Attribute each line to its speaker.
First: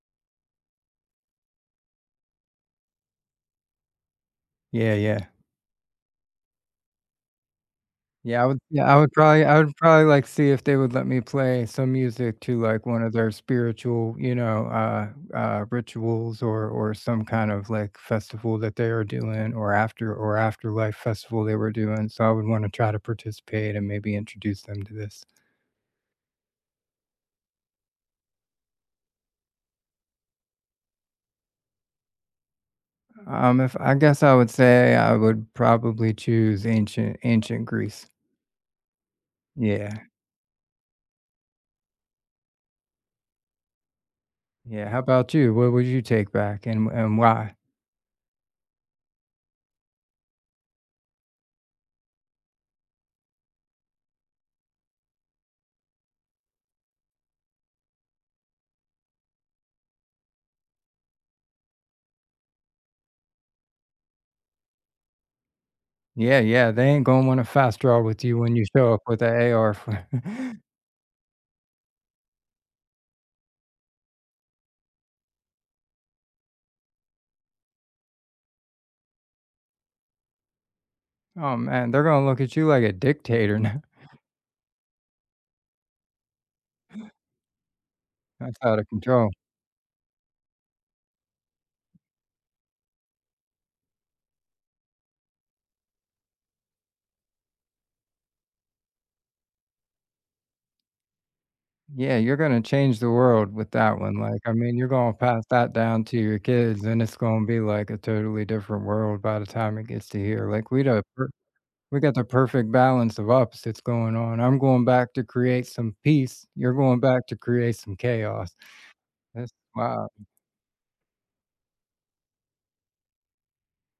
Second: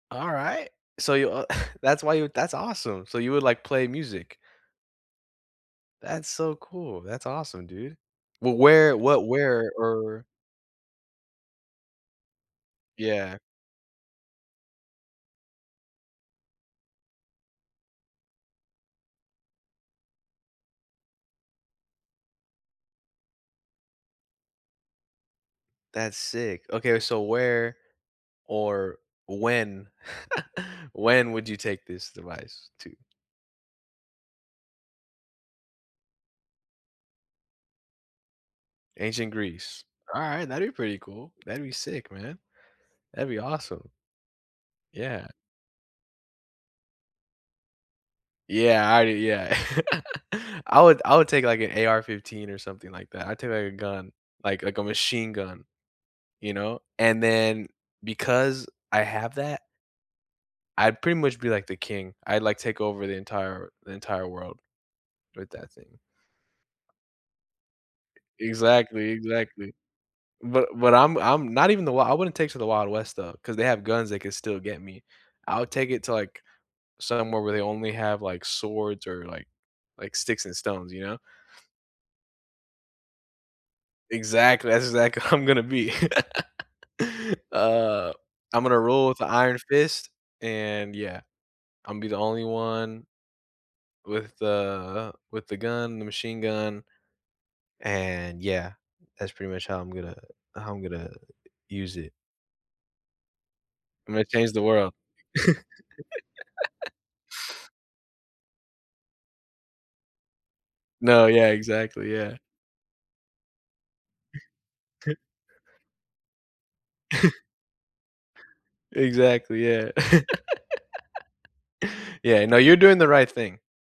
Speaker 1: All right, so you, uh, that's why you that's awesome, so you would, like, play music.
Speaker 2: Yeah, yeah.
Speaker 1: That's so cool. That's awesome, dude.
Speaker 2: Yeah, I
Speaker 1: Well,
Speaker 2: would yeah,
Speaker 1: where
Speaker 2: I would
Speaker 1: what
Speaker 2: probably I
Speaker 1: where
Speaker 2: would probably
Speaker 1: or
Speaker 2: like to see if they would let me play some music to, like, one of their
Speaker 1: Yeah.
Speaker 2: spiritual, you know, uh, uh, rituals or or some, kind of, like, festival that they are doing or after or afterlife festival they were doing, so I would wanna try to participate and maybe introduce them to this.
Speaker 1: That's sick. Okay, so where or when when would you take this device to?
Speaker 2: Um, if I guess I would say I would probably choose ancient ancient Greece.
Speaker 1: Ancient Greece,
Speaker 2: Yeah.
Speaker 1: all right, that'd be pretty cool. That'd be sick, man. That'd be awesome.
Speaker 2: Yeah, how
Speaker 1: Yeah.
Speaker 2: about you? What would you take back and and why?
Speaker 1: Yeah. I do, yeah I would I would take, like, an AR-15 or something like that. I take, like, a gun, like like, a machine gun, you know, and then because I have that I'd pretty much be, like, the king. I'd like take over the entire the entire world with that thing.
Speaker 2: Yeah, yeah, they ain't gonna want a fast draw with you when you show up
Speaker 1: Exactly
Speaker 2: with the AR
Speaker 1: exactly,
Speaker 2: f
Speaker 1: but but I'm I'm not even the wild, I wouldn't take it to the wild west though, cause they have guns they can still get me. I'll take it to, like, somewhere where they only have, like, swords or, like like, sticks, and stones, you know?
Speaker 2: Oh man, they're gonna look at you like a dictator now.
Speaker 1: Exactly, that's exactly I'm gonna be. Uh,
Speaker 2: That's
Speaker 1: I'm gonna
Speaker 2: out of
Speaker 1: rule with a
Speaker 2: control.
Speaker 1: iron fist, and yeah, I'll be the only one with the, uh, with the gun- the machine gun, and yeah, that's pretty much how I'm gonna how I'm gonna use it.
Speaker 2: Yeah, you're gonna change the world with that
Speaker 1: I'm
Speaker 2: one.
Speaker 1: gonna
Speaker 2: Like,
Speaker 1: change
Speaker 2: I
Speaker 1: the
Speaker 2: mean, you're
Speaker 1: world.
Speaker 2: gonna pass that down to your kids, and it's gonna be, like, a totally different world by the time it gets to here. Like we don't a
Speaker 1: No,
Speaker 2: p
Speaker 1: yeah,
Speaker 2: we
Speaker 1: exactly,
Speaker 2: got the
Speaker 1: yeah.
Speaker 2: perfect balance of opposites going on. I'm going back
Speaker 1: t
Speaker 2: to create some peace, you're going back to create some chaos. That's
Speaker 1: Exactly, yeah.
Speaker 2: wild.
Speaker 1: Yeah, no, you're doing the right thing.